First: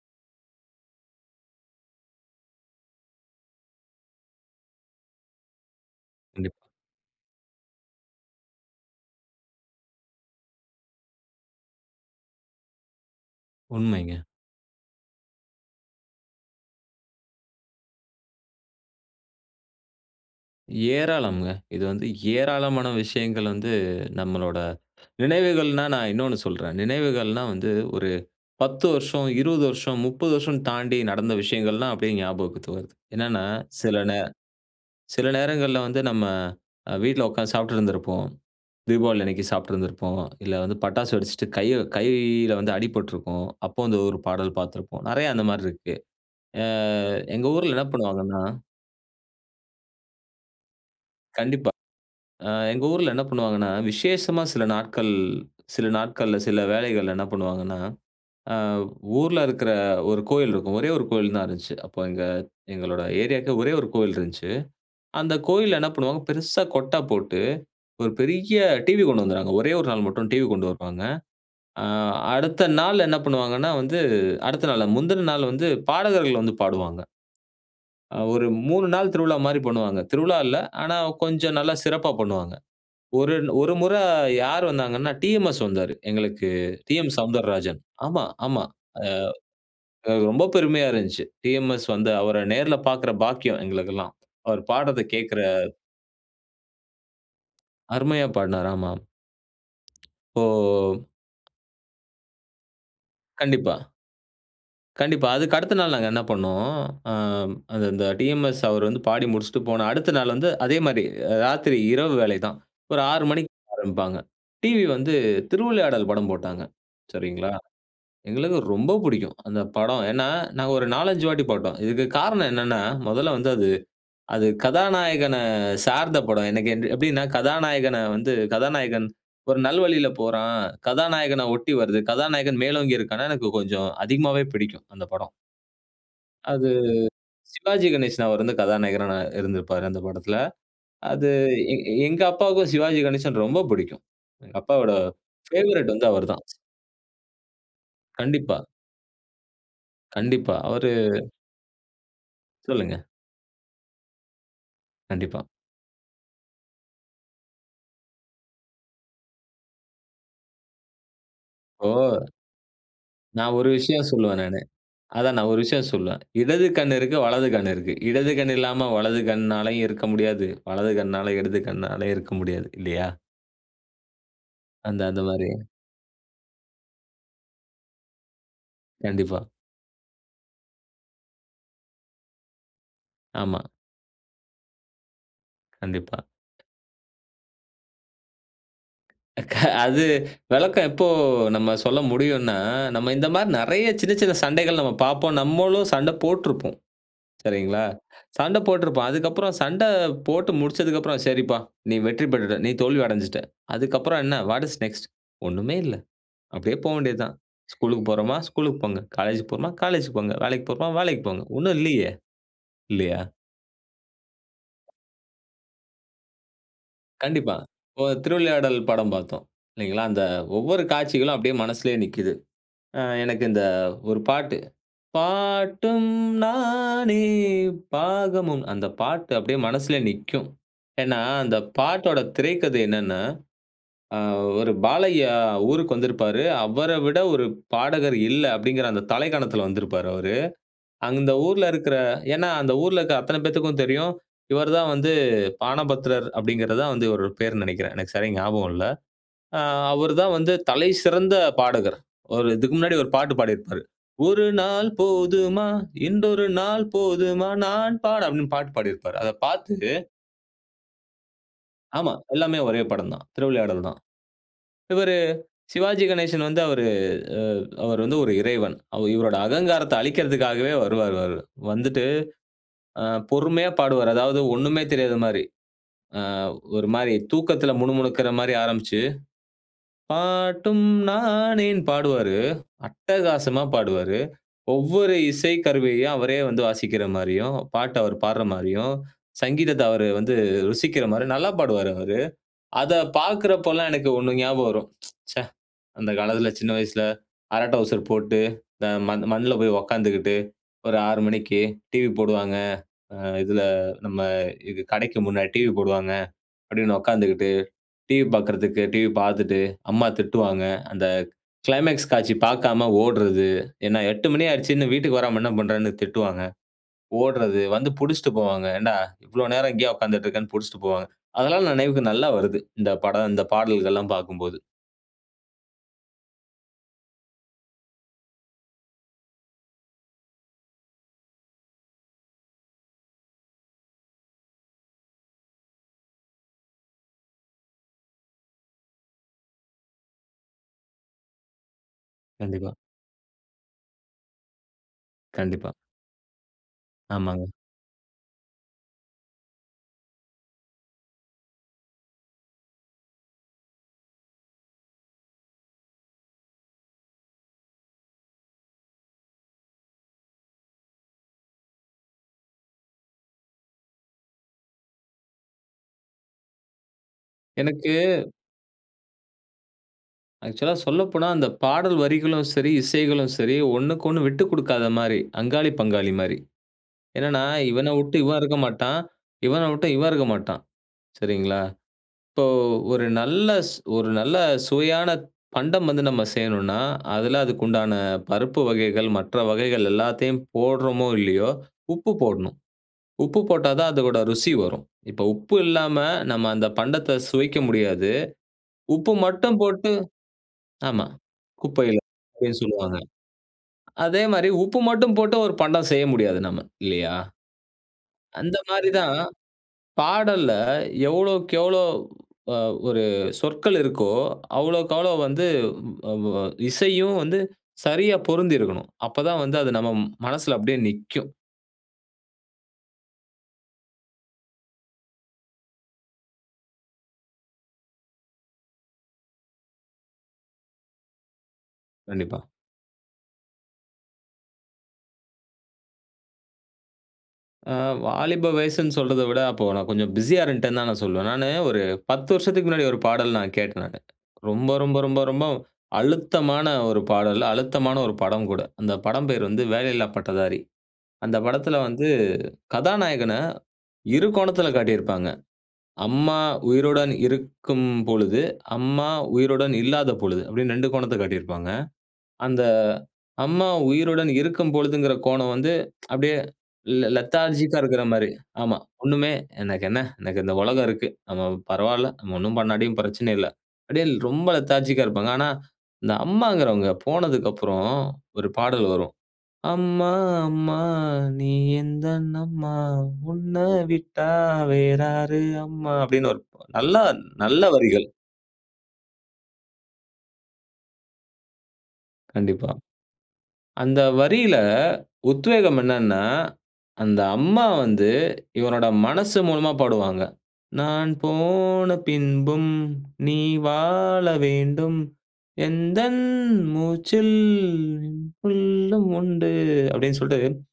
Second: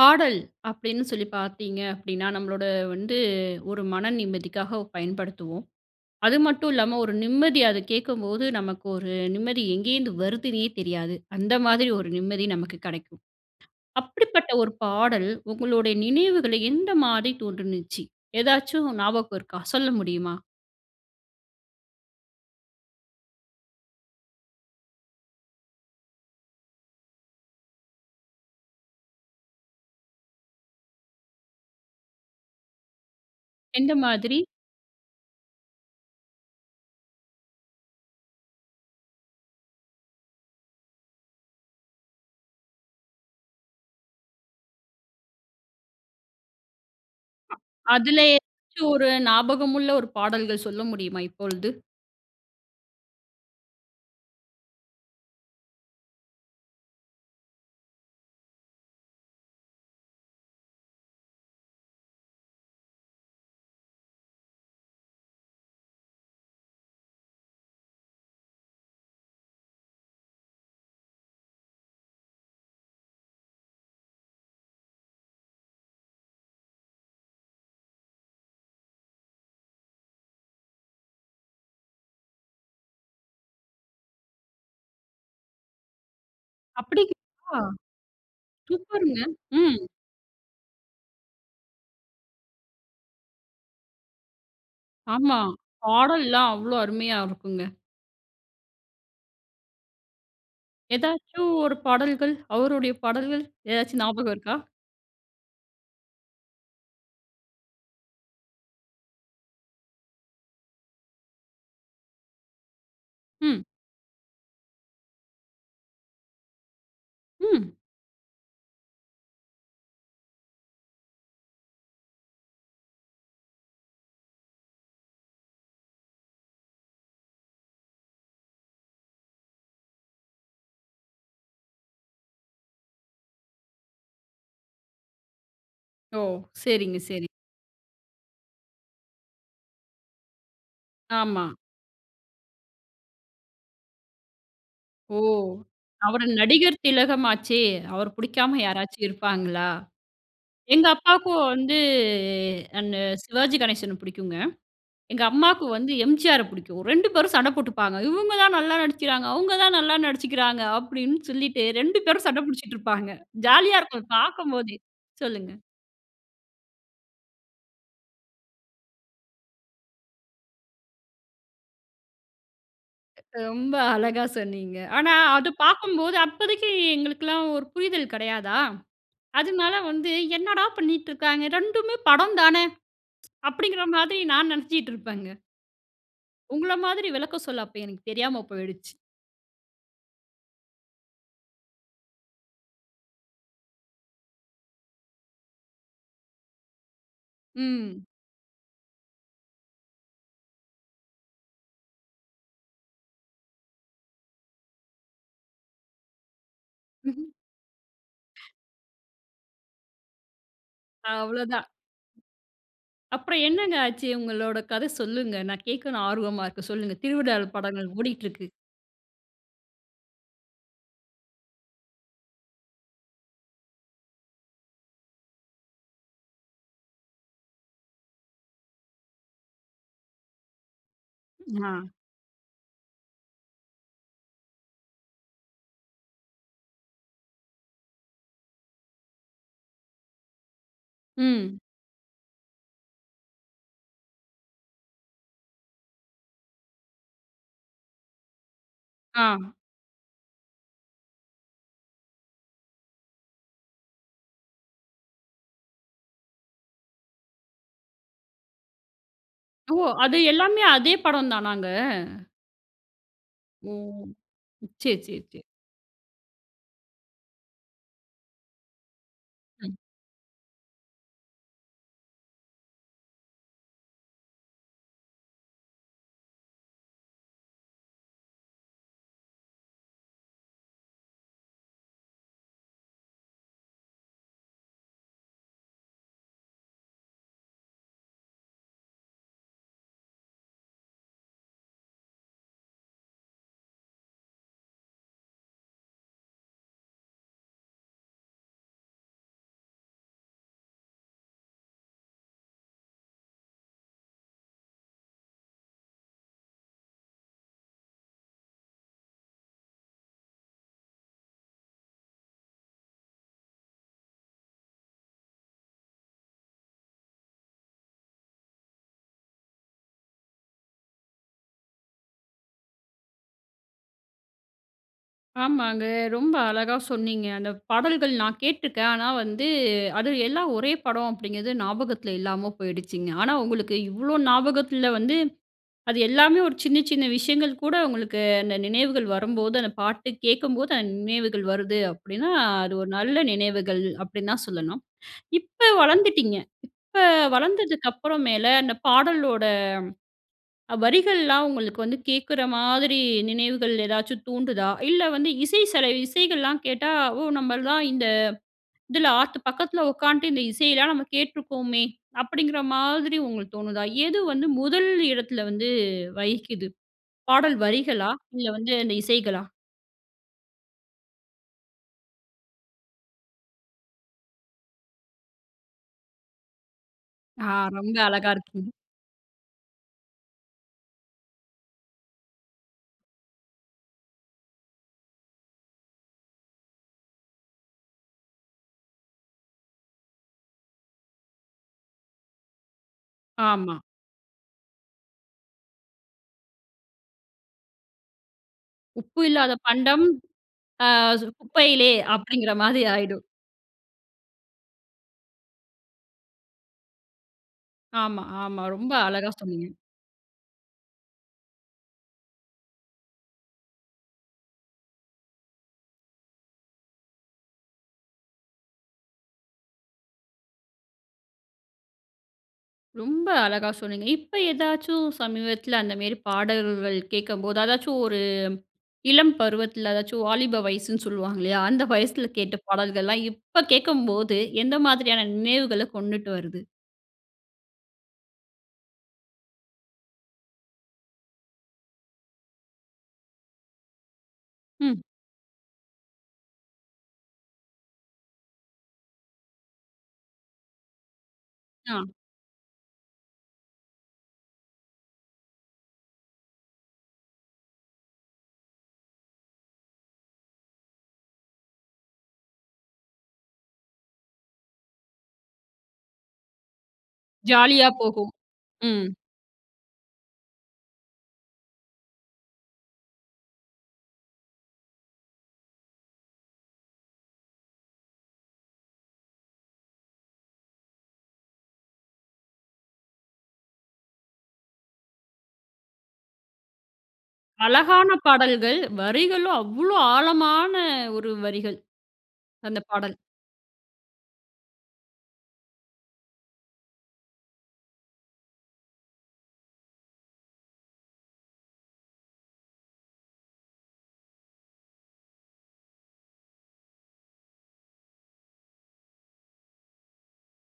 பாடல், அப்படின்னு சொல்லி பார்த்தீங்க அப்படின்னா, நம்மளோட வந்து ஒரு மன நிம்மதிக்காக பயன்படுத்துவோம். அது கண்டிப்பா. மட்டும் இல்லாம ஒரு நிம்மதி அதை கேட்கும்போது, நமக்கு ஒரு நிம்மதி எங்கே இருந்து வருதுன்னே தெரியாது. அந்த மாதிரி ஒரு நிம்மதி நமக்கு கிடைக்கும். உண்மைங்க. அப்படிப்பட்ட ஒரு பாடல் உங்களுடைய நினைவுகளை எந்த மாதிரி தோன்றுச்சு? ஏதாச்சும் ஞாபகம் இருக்கா? சொல்ல முடியுமா? ஏராளம்ங்க. இது வந்து ஏராளமான விஷயங்கள் வந்து நம்மளோட நினைவுகள்ன்னா, நான் இன்னொன்னு சொல்றேன். நினைவுகள்ன்னா வந்து ஒரு 10 வருஷம், 20 வருஷம், 30 வருஷம்னு தாண்டி நடந்த விஷயங்கள்லாம் அப்படியே ஞாபகத்திற்கு வருது. என்னன்னா எந்த சில நேர மாதிரி? சில நேரங்கள்ல வந்து நம்ம வீட்ல உட்கார்ந்து சாப்பிட்டு இருந்திருப்போம். தீபாவளி அன்னைக்கு சாப்பிட்டுருந்துருப்போம். இல்ல வந்து பட்டாசு வெடிச்சுட்டு கை கையில வந்து அடிபட்டிருக்கும். அப்போ வந்து ஒரு பாடல் பார்த்திருப்போம். நிறைய அந்த மாரி இருக்கு. அ எங்க ஊர்ல என்ன அ-அதுல பண்ணுவாங்கன்னா ஏதாச்சும் ஒரு ஞாபகம் உள்ள ஒரு பாடல்கள் சொல்ல முடியுமா இப்பொழுது? கண்டிப்பா, அ எங்க ஊர்ல என்ன பண்ணுவாங்கன்னா, விசேஷமா சில நாட்கள் சில நாட்கள்ல சில வேலைகள்ல என்ன பண்ணுவாங்கன்னா, அ ஊர்ல இருக்கிற 1 கோவில் இருக்கும். ஒரே 1 கோயில் தான் இருந்தது. அப்போ எங்க எங்களோட ஏரியாவுக்கு ஒரே 1 கோவில் இருந்ததுச்சு. அந்த கோவில்ல என்ன பண்ணுவாங்க? பெருசா கொட்டை போட்டு ஒரு பெரிய டிவி கொண்டு வந்துடுவாங்க. ஒரே 1 நாள் மட்டும் டிவி கொண்டு வருவாங்க. ஆ, அடுத்த நாள் என்ன பண்ணுவாங்கன்னா, வந்து அடுத்த நாள் முந்தின நாள் வந்து பாடகர்கள் வந்து பாடுவாங்க. அ ஒரு 3 நாள் திருவிழா மாரி பண்ணுவாங்க. திருவிழா இல்ல ஆனா கொஞ்சம் நல்லா சிறப்பா பண்ணுவாங்க. ஒரு ஒரு முறை யார் வந்தாங்கன்னா, டிஎம்எஸ் வந்தாரு, எங்களுக்கு அப்படிங்களா? டி.எம்.சௌந்தரராஜன். ஆமா, ஆமா சூப்பருங்க ம். அ ரொம்ப பெருமையா இருந்துச்சு. டிஎம்எஸ் வந்து அவரை நேர்ல பார்க்குற பாக்கியம் எங்களுக்கெல்லாம். அவர் பாடறத்தை ஆமா, கேட்கிற பாடல்லாம் அவ்வளோ அருமையா இருக்குங்க. அருமையா பாடினாரு ஆமா. ஓ! ஏதாச்சும் ஒரு பாடல்கள் அவருடைய பாடல்கள், கண்டிப்பா. ஏதாச்சும் ஞாபகம் இருக்கா? கண்டிப்பா அதுக்கடுத்த நாள் நாங்க என்ன பண்னோம். ஆ அது அந்த டிஎம்எஸ் அவர் வந்து பாடி முடிச்சுட்டு போன அடுத்த நாள் வந்து அதே மாதிரி ராத்திரி இரவு வேலை தான். ஒரு 6 மணிக்கு ம். ஆரம்பிப்பாங்க. டிவி வந்து திருவிளையாடல் படம் போட்டாங்க சரிங்களா? ம். எங்களுக்கு ரொம்ப பிடிக்கும் அந்த படம். ஏன்னா, நாங்க ஒரு 4,5 வாட்டி போட்டோம். இதுக்கு காரணம் என்னன்னா, மொதல்ல வந்து அது அது கதாநாயகன சார்ந்த படம். எனக்கு எப்படின்னா, கதாநாயகன வந்து கதாநாயகன் ஒரு நல்வழியில போறான். கதாநாயகன ஒட்டி வருது. கதாநாயகன் மேலோங்கி இருக்கான்னா எனக்கு கொஞ்சம் அதிகமாவே பிடிக்கும் அந்த படம். ஓ! அது சரிங்க, சரிங்க. சிவாஜி கணேசன். அவர் வந்து கதாநாயகரா நா இருந்திருப்பாரு அந்த படத்தில. அது ஆமா. எ எ எங்க அப்பாவுக்கும் சிவாஜி கணேசன் ரொம்ப பிடிக்கும். எங்க அப்பாவோட ஓ! பேவரைட் வந்து அவரு அவருதான். நடிகர் திலகம் ஆச்சே, அவர் கண்டிப்பா. பிடிக்காம யாராச்சும் இருப்பாங்களா? கண்டிப்பா எங்க அவரு. அப்பாவுக்கும் வந்து சொல்லுங்க. அந்த சிவாஜி கணேசனை பிடிக்குங்க. எங்க கண்டிப்பா. அம்மாவுக்கு வந்து எம்.ஜி.ஆரை பிடிக்கும். 2 பேரும் சண்டை போட்டுப்பாங்க. "இவங்க தான் நல்லா நடிச்சுக்கிறாங்க. அவங்க தான் நல்லா நடிச்சிக்கிறாங்க" அப்படின்னு சொல்லிட்டு 2 இப்போ பேரும் சண்டை பிடிச்சிட்டு இருப்பாங்க. நான் ஒரு ஜாலியா இருக்கும் விஷயம் சொல்லுவேன் நானு பார்க்கும்போதே. அதான் நான் சொல்லுங்க. ஒரு விஷயம் சொல்லுவேன். இடது கண் இருக்கு வலது கண் இருக்கு. இடது கண் இல்லாம வலது கண்ணாலயும் இருக்க முடியாது. வலது கண்ணால இடது கண்ணாலயும் இருக்க முடியாது. இல்லையா? ரொம்ப அழகா சொன்னீங்க. அந்த ஆனா அது மாதிரி. அது பார்க்கும்போது அப்போதைக்கு எங்களுக்கு எல்லாம் ஒரு புரிதல் கிடையாதா? கண்டிப்பா. அதனால வந்து என்னடா பண்ணீட்டு இருக்காங்க. 2மே படம் தானே ஆமா. அப்படிங்கிற மாரி நான் நெனச்சிட்டு இருப்பேங்க. கண்டிப்பா. உங்கள மாதிரி விளக்கம் சொல்ல அப்போ எனக்கு தெரியாம போய்டுச்சு. க அது விளக்கம் எப்போ நம்ம சொல்ல முடியுன்னா, நம்ம இந்த மாரி நிறையா சின்ன சின்ன சண்டைகள் நம்ம பார்ப்போம். நம்மளும் சண்டை போட்டிருப்போம். சரிங்களா, ம். சண்டை போட்டிருப்போம். அதுக்கப்புறம் சண்டை போட்டு முடிச்சதுக்கப்புறம். சரிப்பா, நீ வெற்றி பெற்றுட்டே, நான் தோல்வி அடைஞ்சுட்ட. அதுக்கப்புறம், என்ன வாட் இஸ் நெக்ஸ்ட்? ஒண்ணுமே இல்ல. அப்படியே போக வேண்டியது தான். ஸ்கூலுக்கு போறோமா, ஸ்கூலுக்கு போங்க காலேஜ் போறோமா காலேஜ்க்கு போங்க. வேலைக்கு போறோமா வேலைக்கு அவ்ளோ போங்க. தான். ஒன்னும் இல்லையே. இல்லையா! அப்புறம் என்னங்க ஆச்சு உங்களோட கதை சொல்லுங்க. நான் கேட்கணும் ஆர்வமா இருக்கேன் சொல்லுங்க. திருவிளையாடல் கண்டிப்பா. படம் அங்க ஒரு ஓடிக்கிட்டு இருக்கு. திருவிளையாடல் படம் பார்த்தோம் இல்லைங்களா, அந்த ஒவ்வொரு காட்சிகளும் அப்படியே மனசுலேயே நிக்கிது. ஆ, எனக்கு இந்த ஒரு பாட்டு, பாட்டும் நானே பாகமும். அந்த பாட்டு அப்படியே மனசில நிக்கும். ஏன்னா அந்த ஆ. பாட்டோட திரைக்கதை என்னென்னா அ ஒரு பாலையா ஊருக்கு வந்திருப்பாரு. அவரை விட ஒரு பாடகர் இல்ல அப்படிங்கிற அந்த தலைக்கணத்தில வந்திருப்பாரு அவரு. அந்த ம். ஊர்ல இருக்கிற, ஏன்னா, அந்த ஊர்ல இருக்கிற அத்தனை பேருக்கும் தெரியும். இவரு தான் வந்து பாணபத்திரர் அப்படிங்கிறது. தான் வந்து இவர் பெயர்ன்னு நினைக்கிறேன். எனக்கு சரியா ஞாபகம் இல்ல. ஆ. ஆ அவரு தான் வந்து தலை சிறந்த பாடகர். ஒரு இதுக்கு முன்னாடி ஒரு பாட்டு பாடியிருப்பாரு. ஒரு நாள் போதுமா? இன்றொரு நாள் போதுமா? நான் பாட அப்படின்னு பாட்டு பாடியிருப்பாரு. அதைப் ஓ! பார்த்து அது எல்லாமே அதே படம் தானாங்க. ஆமா. எல்லாமே ஒரே படம் தான். ஓ! திருவிளையாடல் தான். சரி, இவரு சரி, சரி. சிவாஜி கணேசன் வந்து அவரு அ அவரு வந்து ஒரு இறைவன். அவு இவருடைய ம். அகங்காரத்தை அளிக்கற்துக்காகவே வருவாரு. வரு வந்துட்டு ஆ பொறுமையா பாடுவாரு. அதாவது ஒன்னுமே தெரியாத மாதிரி. ஆ ஒரு மாதிரி தூக்கத்தில முணு முணுக்கிற மாதிரி ஆரம்பிச்சு, பாட்டும் நானே பாடுவாரு. அட்டகாசமா பாடுவாரு. ஒவ்வொரு இசை கருவியையும் அவரே வந்து வாசிக்கிற மாரியும், பாட்டை அவர் பாடுற மாரியும், சங்கீதத்தை அவர் வந்து ருசிக்கிற மாதிரி நல்லா பாடுவாரு, அவரு அதை பார்க்குறப்போலாம் எனக்கு ஒண்ணு ஞாபகம் வரும். ச்சே அந்த காலத்தில சின்ன வயசுல அரடவுசர் போட்டு த மண் மண்ணில போய் உக்கார்ந்துட்டு, ஒரு 6 மணிக்கு டிவி போடுவாங்க. அ இதில நம்ம இது கடைக்கு முன்னாடி டிவி போடுவாங்க. அப்படின்னு உக்கார்ந்துட்டு டிவி பார்க்கறதுக்கு டிவி பார்த்துட்டு அம்மா திட்டுவாங்க. அந்த கிளைமேக்ஸ் காட்சி பார்க்காம ஓடுறது. ஏன்னா 8 மணி ஆயிடுச்சு இன்னும் வீட்டுக்கு வராம என்ன பண்ணுறேன்னு திட்டுவாங்க? ஓடுறது வந்து பிடிச்சுட்டு போவாங்க. ஏன்டா இவ்ளோ நேரம் இங்கேயே உட்காந்துட்டு இருக்கேன்னு, பிடிச்சுட்டு போவாங்க. அதெல்லாம் நினைவுக்கு நல்லா வருது. இந்த படம் இந்த பாடல்கள்லாம் பார்க்கும்போது. ஆமாங்க ரொம்ப அழகா சொன்னீங்க. அந்த பாடல்கள் நான் கேட்ருக்கேன். ஆனா வந்து, அது எல்லாம் ஒரே படம் அப்டிங்றது ஞாபகத்துல இல்லாம போயிடுச்சுங்க. ஆனா உங்களுக்கு இவ்ளோ ஞாபகத்துல வந்து, அது எல்லாமே ஒரு சின்ன சின்ன விஷயங்கள் கூட, உங்களுக்கு அந்த நினைவுகள் வரும்போது அந்த பாட்டு கேட்கும்போது, அந்த நினைவுகள் வருது அப்டின்னா, கண்டிப்பா. அது ஒரு நல்ல நினைவுகள் அப்டின்னு தான் சொல்லணும். இப்ப கண்டிப்பா. வளர்ந்துட்டீங்க. இப்ப ஆமாங்க. வளர்ந்ததுக்கப்புற மேல, அந்த பாடலோட வரிகள்லாம் உங்களுக்கு வந்து கேக்குற மாதிரி நினைவுகள் ஏதாச்சும் தூண்டுதா? இல்ல வந்து இசை செல இசைகள்லாம் கேட்டா ஓ நம்மள்லாம் இந்த இதுல ஆத்து பக்கத்துல உக்காந்துட்டு, இந்த இசையெல்லாம் நம்ம கேட்ருக்கோமே, அப்படிங்கிற மாதிரி உங்களுக்கு தோணுதா? எது வந்து முதல் இடத்துல வந்து வகிக்குது ?பாடல் எனக்கு வரிகளா? இல்ல வந்து அந்த இசைகளா? ஆக்சுவலா சொல்லப்போனா, அந்த பாடல் வரிகளும் சரி, இசைகளும் சரி ஒண்ணுக்கொன்னு விட்டு கொடுக்காத மாரி. அங்காளி, பங்காளி மாரி. என்னென்னா ஆ இவன ரொம்ப விட்டு அழகா இவன் இருக்க இருக்கும். மாட்டான், இவன விட்டு இவன் இருக்க மாட்டான். சரிங்களா? இப்போ ஒரு நல்ல ஸ் ஒரு நல்ல சுவையான பண்டம் வந்து நம்ம செய்யணுன்னா, அதுல அதுக்கு உண்டான பருப்பு வகைகள், மற்ற வகைகள் எல்லாத்தையும் போட்றோமோ இல்லயோ உப்பு போடணும். உப்பு போட்டா ஆமா. தான் அதோட ருசி வரும். இப்போ உப்பு இல்லாம நம்ம அந்த பண்டத்த சுவைக்க முடியாது. உப்பு உப்பு இல்லாத மட்டும் போட்டு, பண்டம் அ ஆமா குப்பையிலே குப்பையில அப்டின்கிற அப்டின்னு மாதிரி சொல்லுவாங்க. ஆயிடும். அதே மாரி உப்பு மட்டும் போட்டு ஒரு பண்டம் செய்ய முடியாது நம்ம, இல்லயா? ஆமா, அந்த ஆமா மாரி ரொம்ப தான் அழகா சொன்னீங்க. பாடல்ல எவ்வளவுக்கு எவ்ளோ ஆ ஒரு சொற்கள் இருக்கோ அவ்வளவுக்கு அவ்ளோ வந்து அ வ இசையும் வந்து சரியா பொருந்தியிருக்கணும். அப்பதான் வந்து அது நம்ம மனசுல அப்டியே நிக்கும். ரொம்ப அழகா சொன்னீங்க. இப்ப ஏதாச்சும் சமீபத்தில அந்த மேரி பாடல்கள் கேக்கம்போது அதாச்சும் ஒரு இளம் பருவத்துல அதாச்சும் வாலிப வயசுன்னு சொல்வாங்க இல்லையா, அந்த வயசுல கண்டிப்பா. கேட்ட பாடல்கள்லாம், இப்ப கேக்கும்போது எந்த மாதிரியான நினைவுகள கொண்டுட்டு வருது? அ வாலிப வயசுன்னு சொல்றத விட அப்போ நான் கொஞ்சம் பிஸியா இருந்டேன்னு தான் நான் சொல்லுவேன். நானு ஒரு 10 வருஷத்துக்கு முன்னாடி ஒரு பாடல் நான் கேட்டேன் நானு. ரொம்ப ரொம்ப ம். ரொம்ப ரொம்ப அழுத்தமான ஒரு பாடல், அழுத்தமான ஒரு படம் கூட. அந்த படம் பேர் வந்து வேலையில்லா பட்டதாரி அந்த படத்ல ஆ. வந்து கதாநாயகன இரு கோணத்ல காட்டியிருப்பாங்க. அம்மா உயிருடன் இருக்கும் பொழுது, அம்மா உயிருடன் இல்லாத பொழுது அப்டின்னு 2 கோணத்த காட்டியிருப்பாங்க. அந்த அம்மா உயிருடன் இருக்கும் பொழுதுங்கிற கோணம் வந்து அப்படியே லெ லெ லெதார்ஜிக்கா ஜாலியா இருக்குற போகும். மாரி ஆமா, ம். ஒண்ணுமே "எனக்கென்ன, எனக்கு இந்த உலகம் இருக்கு, நம்ம பரவால்லை, நம்ம ஒண்ணும் பண்ணாட்டியும் பிரச்சனை இல்லை" அப்டியே ரொம்ப லெதார்ஜிக்கா இருப்பாங்க. ஆனா இந்த அம்மாங்கிறவங்க போனதுக்கு அப்புறம் ஒரு பாடல் வரும், “அம்மா, அம்மா, நீ எந்தன் அம்மா, உன்ன விட்டா வேறாரு அம்மா” அப்படின்னு வரும் நல்லா நல்ல வரிகள். அழகான பாடல்கள், வரிகளும் அவ்ளோ ஆழமான ஒரு வரிகள். கண்டிப்பா. அந்த பாடல். அந்த வரியில உத்வேகம் என்னன்னா, அந்த அம்மா வந்து இவனோட மனசு மூலமா பாடுவாங்க. "நான் போன பின்பும் நீ வாழ வேண்டும். எந்தன் மூச்சில் உனக்குள்லும் உண்டு" அப்படின் சொல்ட்டு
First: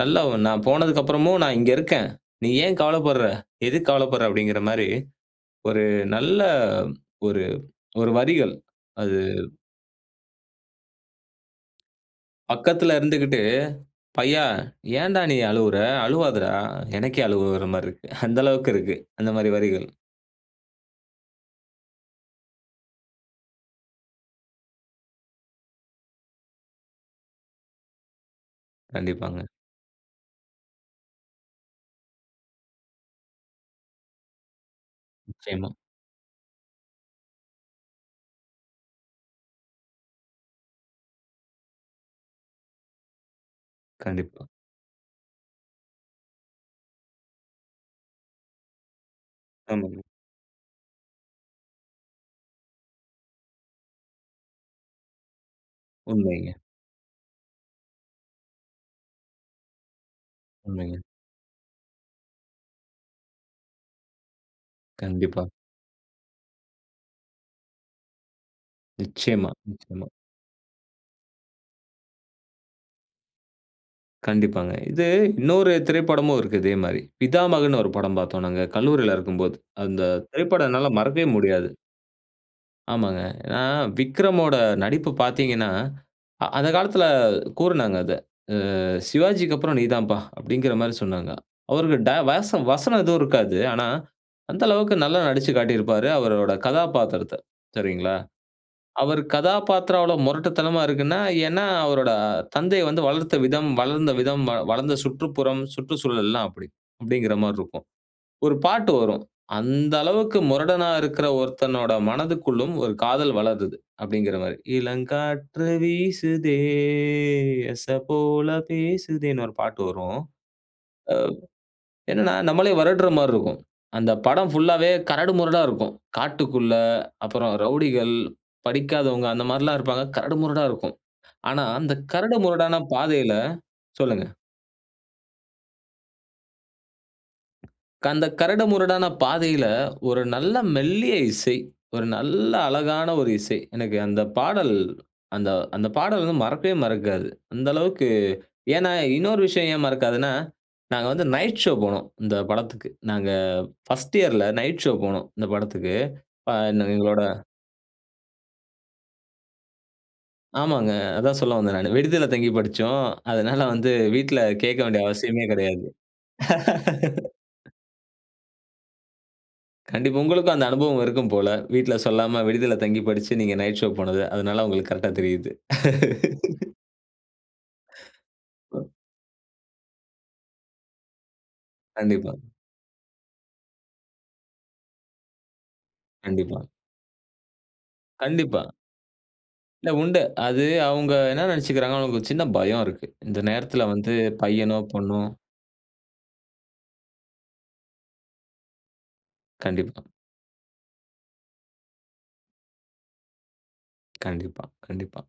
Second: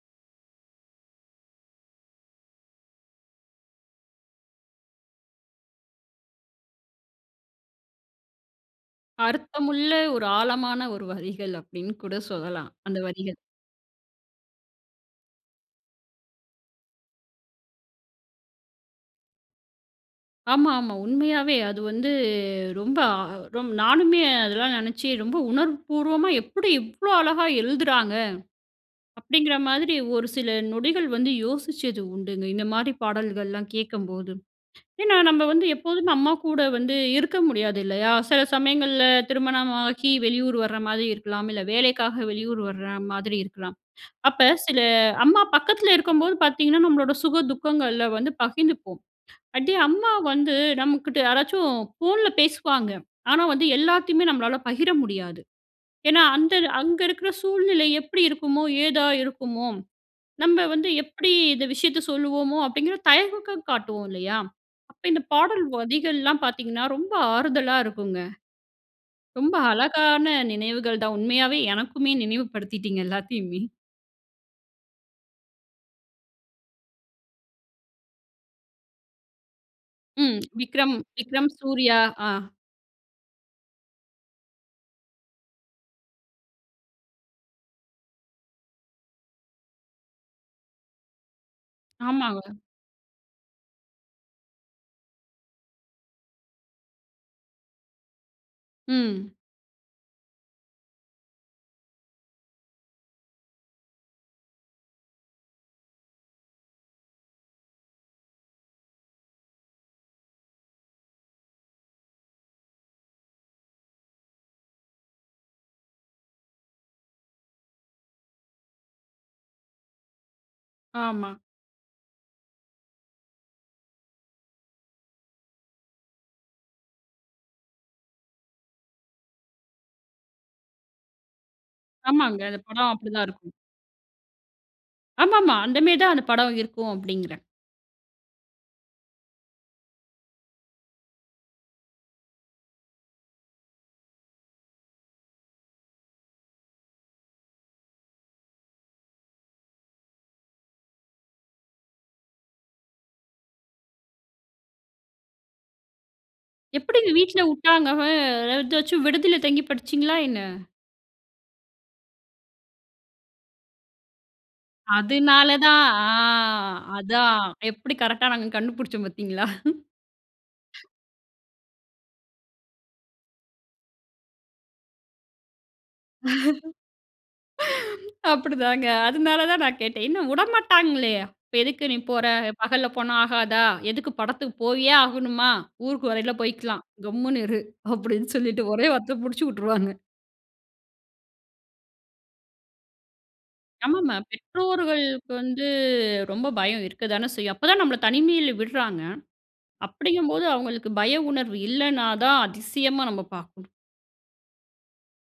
நல்லா "நான் போனதுக்கப்றமும் நான் இங்க இருக்கேன். நீ ஏன் கவலைப்படுற? எதுக்கு கவலைப்படுற?" அப்படிங்குற மாரி ஒரு நல்ல ஒரு ஒரு வரிகள் அது அர்த்தமுள்ள ஒரு ஆழமான ஒரு வரிகள் அப்படின்னு கூட சொல்லலாம். பக்கத்தில அந்த வரிகள். இருந்துகிட்டு "பையா ஏன்டா நீ அழுவுற அழுவாதறா எனக்கே அழுக வர்ற மாரி இருக்கு". அந்த அளவுக்கு இருக்கு அந்த மாரி வரிகள். ஆமா, ஆமா. உண்மையாவே அது வந்து ரொம்ப அ நானுமே அதெல்லாம் நெனச்சு, "ரொம்ப உணர்வு பூர்வமா எப்படி இவ்ளோ அழகா எழுதுறாங்க?" கண்டிப்பாங்க. அப்படிங்கிற மாதிரி ஒரு சில நொடிகள் வந்து யோசிச்சது உண்டுங்க. இந்த மாரி பாடல்கள்லாம் கேட்கம்போது. ஏன்னா, நம்ம வந்து நிச்சயமா. எப்போதுமே அம்மா கூட வந்து இருக்க முடியாது இல்லையா? சில சமயங்கள்ல திருமணமாகி வெளியூர் வர்ற மாதிரி இருக்கலாம். இல்ல வேலைக்காக வெளியூர் வர்ற மாதிரி இருக்கலாம். அப்ப கண்டிப்பா. சில அம்மா பக்கத்தில இருக்கும்போது பார்த்தீங்கன்னா, நம்மளோட சுக துக்கங்கள்ல வந்து பகிர்ந்துப்போம். அப்படியே ஆமாங்க. அம்மா வந்து நம்ம கிட்ட யாராச்சும் ஃபோன்ல பேசுவாங்க. ஆனா வந்து, எல்லாத்தையுமே நம்மளால பகிர முடியாது. ஏன்னா? உண்மைங்க. அந்த அங்க இருக்கற சூழ்நிலை எப்படி இருக்குமோ? ஏதா இருக்குமோ? நம்ம வந்து உண்மைங்க. எப்படி இந்த விஷயத்த சொல்வோமோ? அப்படிங்கிற தயக்கம் காட்டுவோம் இல்லையா? அப்போ இந்த கண்டிப்பா. பாடல் வரிகள்லாம் பார்த்தீங்கன்னா, ரொம்ப ஆறுதலா இருக்குங்க. நிச்சயமா, ரொம்ப நிச்சயமா. அழகான நினைவுகள் தான். உண்மையாவே எனக்குமே நினைவு படுத்திட்டீங்க எல்லாத்தையுமே. கண்டிப்பாங்க. இது இன்னொரு திரைப்படமும் இருக்கு. இதே மாதிரி பிதாமகன்னு ஒரு படம் பார்த்தோம் நாங்க கல்லூரியில இருக்கும்போது. அந்த ம். திரைப்படம் என்னால விக்ரம் மறக்கவே விக்ரம். முடியாது. சூர்யா. ஆ ஆமாங்க. ஏன்னா, விக்ரமோட நடிப்பு பார்த்தீங்கன்னா, அ அந்த காலத்தில கூறுனாங்க அத. அ "சிவாஜிக்கு அப்புறம் நீ தாம்ப்பா" அப்படிங்க்கிற மாதிரி சொன்னாங்க. அவருக்கு டய ஆமாங்க. வச வசனம் எதுவும் இருக்காது. ஆனா, அந்த அளவுக்கு நல்லா நடிச்சுக் காட்டியிருப்பாரு, அவருடைய கதாபாத்திரத்த. சரிங்களா? அவரு ம். கதாபத்திரம் அவ்வளோ முரட்டுத்தனமா இருக்குன்னா, ஏன்னா, அவருடைய தந்தை வந்து வளர்த்த விதம், வளர்ந்த விதம், வ வளர்ந்த சுற்றுப்புறம் சுற்றுச்சூழல்லாம் அப்படி. அப்படிங்கிற மாரி இருக்கும். ஒரு பாட்டு வரும். "அந்த அளவுக்கு முரடனா இருக்கிற ஒருத்தனோட மனதிற்குள்ளும் ஒரு காதல் வளருது" அப்படிங்கிற மாதிரி, இளங்காற்று வீசுதே, எச போல பேசுதேன்னு ஒரு பாட்டு வரும். அ ஆமா. என்னன்னா, நம்மளே வருடுற மாதிரி இருக்கும். அந்த படம் புல்லாவே கரடு முரடா இருக்கும். காட்டுக்குள்ளே, அப்புறம் ரவுடிகள், படிக்காதவங்க அந்த மாரிலாம் இருப்பாங்க. கரடு முரடா இருக்கும். ஆனா அந்த கரடு ஆமாங்க. அந்த முரடான படம் அப்படி தான் பாதையில இருக்கும். சொல்லுங்க. ஆமாமா. அந்த மாதிரி தான் அந்த படம் இருக்கும் அப்டிங்கிறேன். அந்த கரடு முரடான பாதையில, ஒரு நல்ல மெல்லிய இசை, ஒரு நல்ல அழகான ஒரு இசை. எனக்கு அந்த பாடல் அந்த அந்த பாடல் வந்து மறக்கவே மறக்காது. அந்த அளவுக்கு ஏன்னா இன்னொரு விஷயம் ஏன் மறக்காதுன்னா, நாங்க வந்து நைட் ஷோ போனோம். இந்த படத்துக்கு. நாங்க அ 1 இயர்ல நைட் ஷோ போனோம். இந்த படத்துக்கு அ ந எப்படிங்க எங்களோட, வீட்ல உட்டாங்க? அ எதாச்சும் விடுதில தங்கி படிச்சீங்களா என்ன? ஆமாங்க, அதான் சொல்ல வந்தேன் நானு விடுதில தங்கி படிச்சோம். அதனால வந்து வீட்ல கேக்க வேண்டிய அவசியமே அதுனால கிடையாது. தான்! அ அதான்! எப்படி கரெக்ட்டா நாங்க கண்டு புடிச்சோம் பாத்தீங்களா? கண்டிப்பா. உங்களுக்கும் அந்த அனுபவம் இருக்கும் போல? வீட்ல சொல்லாம விடுதில தங்கி படிச்சு நீங்க நைட்ஷோ போனது. அதனால உங்களுக்கு கரெக்ட்டா தெரியுது. அப்படிதாங்க, அதுனால தான் நான் கேட்டேன், ஏன்னா உடமாட்டாங்களே, "இப்ப எதுக்கு நீ போற? கண்டிப்பா. பகல்ல போனா ஆகாதா? எதுக்கு படத்துக்கு போயே ஆகணுமா? ஊருக்கு வரையில கண்டிப்பா. போய்க்கலாம், கம்முனு இரு," அப்படின்னு கண்டிப்பா. சொல்லிட்டு ஒரே வார்த்த முடிச்சு இல்ல, உட்டுருவாங்க. உண்டு. அது அவுங்க என்னா நெனச்சுக்குறாங்கன்னா, அவுங்க ஒரு சின்ன பயம் இருக்கு. இந்த நேரத்ல ஆமா, வந்து ஆமா. பையனோ பெண்ணோ பெற்றோர்களுக்கு வந்து ரொம்ப பயம் இருக்க தானே செய்யும். அப்ப தான் நமபள தனிமையில விடுறாங்க கண்டிப்பா. அப்படிங்கும்போது, அவுங்களுக்கு பய உணர்வு இல்லைனா தான், அதிசயமா நம்ம பார்க்கணும். கண்டிப்பா, கண்டிப்பா.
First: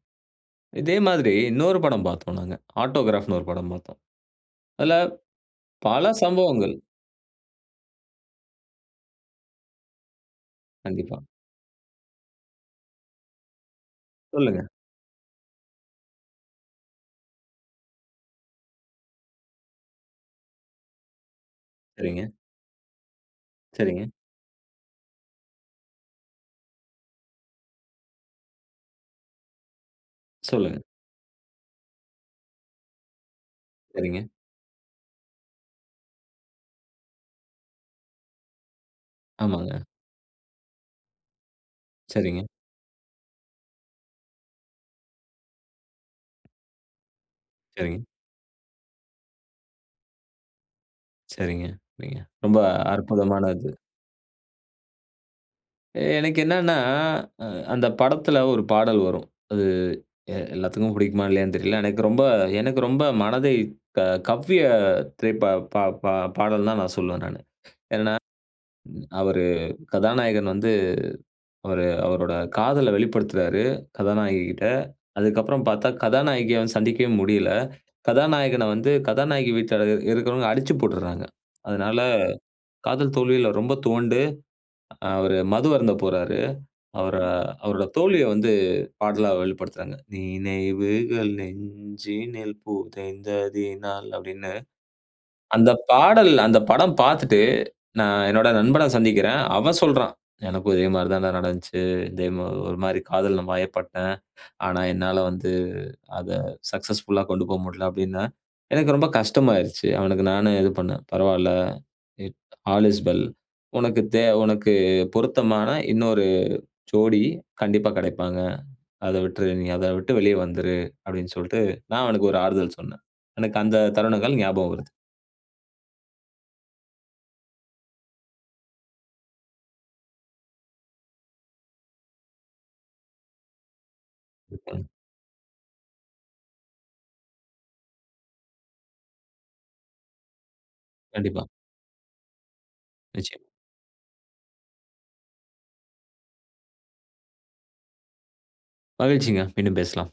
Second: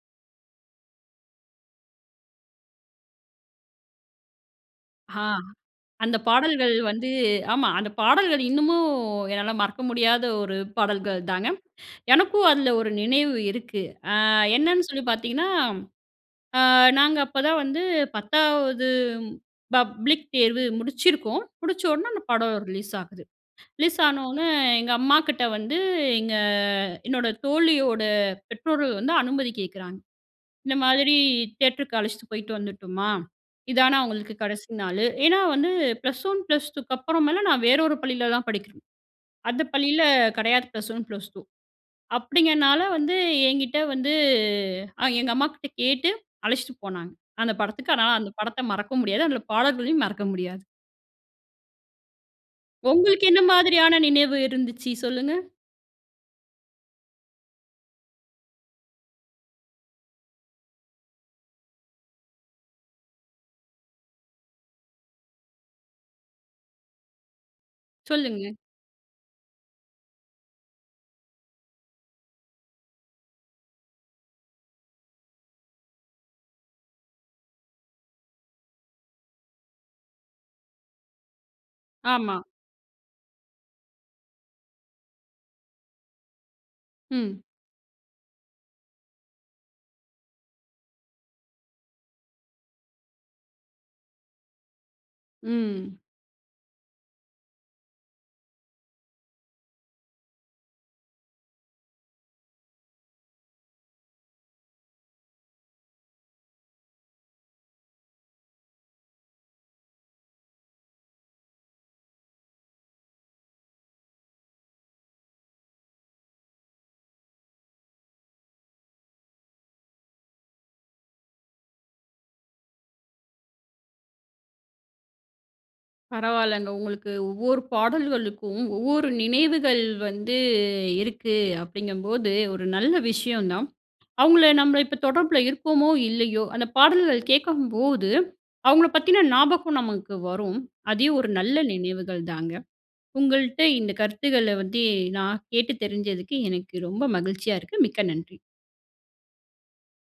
இதே மாதிரி இன்னொரு படம் பாத்தோம் நாங்க. ஆட்டோகிராஃப்ன்னு ஒரு படம் பாத்தோம். அதுல ஆ. பல அந்த சம்பவங்கள். பாடல்கள் வந்து, ஆமா, அந்த பாடல்கள் இன்னமு என்னால மறக்க முடியாத ஒரு கண்டிப்பா. பாடல்கள் தாங்க. எனக்கும் அதுல ஒரு நினைவு இருக்கு. அ சொல்லுங்க. என்னான்னு சொல்லி பாத்தீங்கன்னா, அ நாங்க அப்பதான் வந்து பத்தாவது பப்ளிக் தேர்வு முடிச்சிருக்கோம். முடிச்ச உடன அந்த சரிங்க. படம் ரிலீஸ் ஆகுது. ரிலீஸ் சரிங்க. ஆனொன்ன எங்க அம்மாகிட்ட வந்து, எங்க என்னோட தோழியோட பெற்றோர்கள் வந்து அனுமதி கேக்கறாங்க "இந்த சொல்லுங்க. மாதிரி தியேட்டருக்கு அழைச்சிட்டு போய்ட்டு வந்துட்டுமா, இதான சரிங்க. அவுங்களுக்கு கடைசி நாளு?" ஏன்னா, வந்து ப்ளஸ் 1 ப்ளஸ் 2 அப்புறமேல நான் வேறு ஒரு பள்ளில தான் படிக்கறேன் அந்த ஆமாங்க. பள்ளியில கடையாது ப்ளஸ் 1 ப்ளஸ் 2. சரிங்க. அப்டிங்கனால வந்து என்கிட்டே வந்து அ எங்க அம்மாகிட்ட கேட்டு அழைச்சிட்டு போனாங்க அந்த படத்துக்கு. சரிங்க. அதனா அந்த படத்த மறக்க முடியாது. அதனால பாடல்களையும் மறக்க முடியாது. சரிங்க, சரிங்க, ரொம்ப உங்களுக்கு என்ன அற்புதமானது. மாதிரியான நினைவு இருந்துச்சு? சொல்லுங்க. எனக்கு என்னன்னா, அ அந்த படத்துல ஒரு பாடல் வரும் அது எ எல்லாத்துக்கும் பிடிக்குமா இல்லையான்னு தெரியல. எனக்கு ரொம்ப எனக்கு ரொம்ப மனதை க கவ்விய திரைப்பா பா பா பாடல் தான் நான் சொல்லுவேன் நானு. ஏன்னா சொல்லுங்க. அவர் கதாநாயகன் வந்து அவர் அவரோட காதல வெளிப்படுத்துறாரு கதாநாயககிட்ட. அதுக்கப்புறம் பார்த்தா கதாநாயகிய வந்து சந்திக்கவே முடியல. கதாநாயகன வந்து கதாநாயகி வீட்ல இருக் இருக்கிறவங்க அடிச்சு போட்டுடுறாங்க. அதனால ஆமா. காதல் தோல்வியில ரொம்ப துவண்டு அவரு மதுவருந்த போறாரு. அவரை ம். அவருடைய தோல்விய வந்து பாடலா வெளிப்படுத்துறாங்க. நினைவுகள் நெஞ்சினில் புதைய்ந்ததினால். அப்படின்னு. அந்த ம். பாடல் அந்த படம் பார்த்துட்டு நான் என்னுடைய நண்பன சந்திக்கிறன். அவன் சொல்றான். எனக்கும் இதே மாதிரி தான் நடந்துச்சு. இதே ஒரு மாதிரி காதல் வயைப் பட்டேன். ஆனா என்னால வந்து அத சக்சஸ்ஃபுல்லா கொண்டு போ முடியல அப்படின்னா. எனக்கு ரொம்ப கஷ்டமாயிடுச்சு. அவனுக்கு நானும் இது பண்னேன். பரவாயில்ல. All is well. "உனக்கு தே உனக்கு பொருத்தமான இன்னொரு ஜோடி கண்டிப்பா கிடைப்பாங்க. அத விட்டுரு, நீ அத விட்டு வெளிய வந்துரு அப்படின்னு சொல்லிட்டு, நான் அவனுக்கு ஒரு ஆறுதல் சொன்னேன்." எனக்கு அந்த தருணங்கள் ஞாபகம் வருது. பரவாயில்லங்க, உங்களுக்கு ஒவ்வொரு பாடல்களுக்கும், ஒவ்வொரு நினைவுகள் வந்து இருக்கு அப்படிங்கும்போது ஒரு நல்ல விஷயம் தான். அவங்கள நம்மள [unintelligible] இப்போ தொடர்பில இருப்போமோ இல்லையோ, அந்த பாடல்கள் கேட்கும்போது அவங்களை பத்தின ஞாபகம் நமக்கு வரும். அதே ஒரு கண்டிப்பா. நல்ல நினைவுகள் தாங்க. நிச்சயம். உங்கள்ட்ட இந்த கருத்துக்கள வந்து நான் கேட்டு தெரிஞ்சதுக்கு, எனக்கு ரொம்ப மகிழ்ச்சியா இருக்கு. மிக்க நன்றி. மகிழ்ச்சிங்க. மீண்டும் பேசலாம்.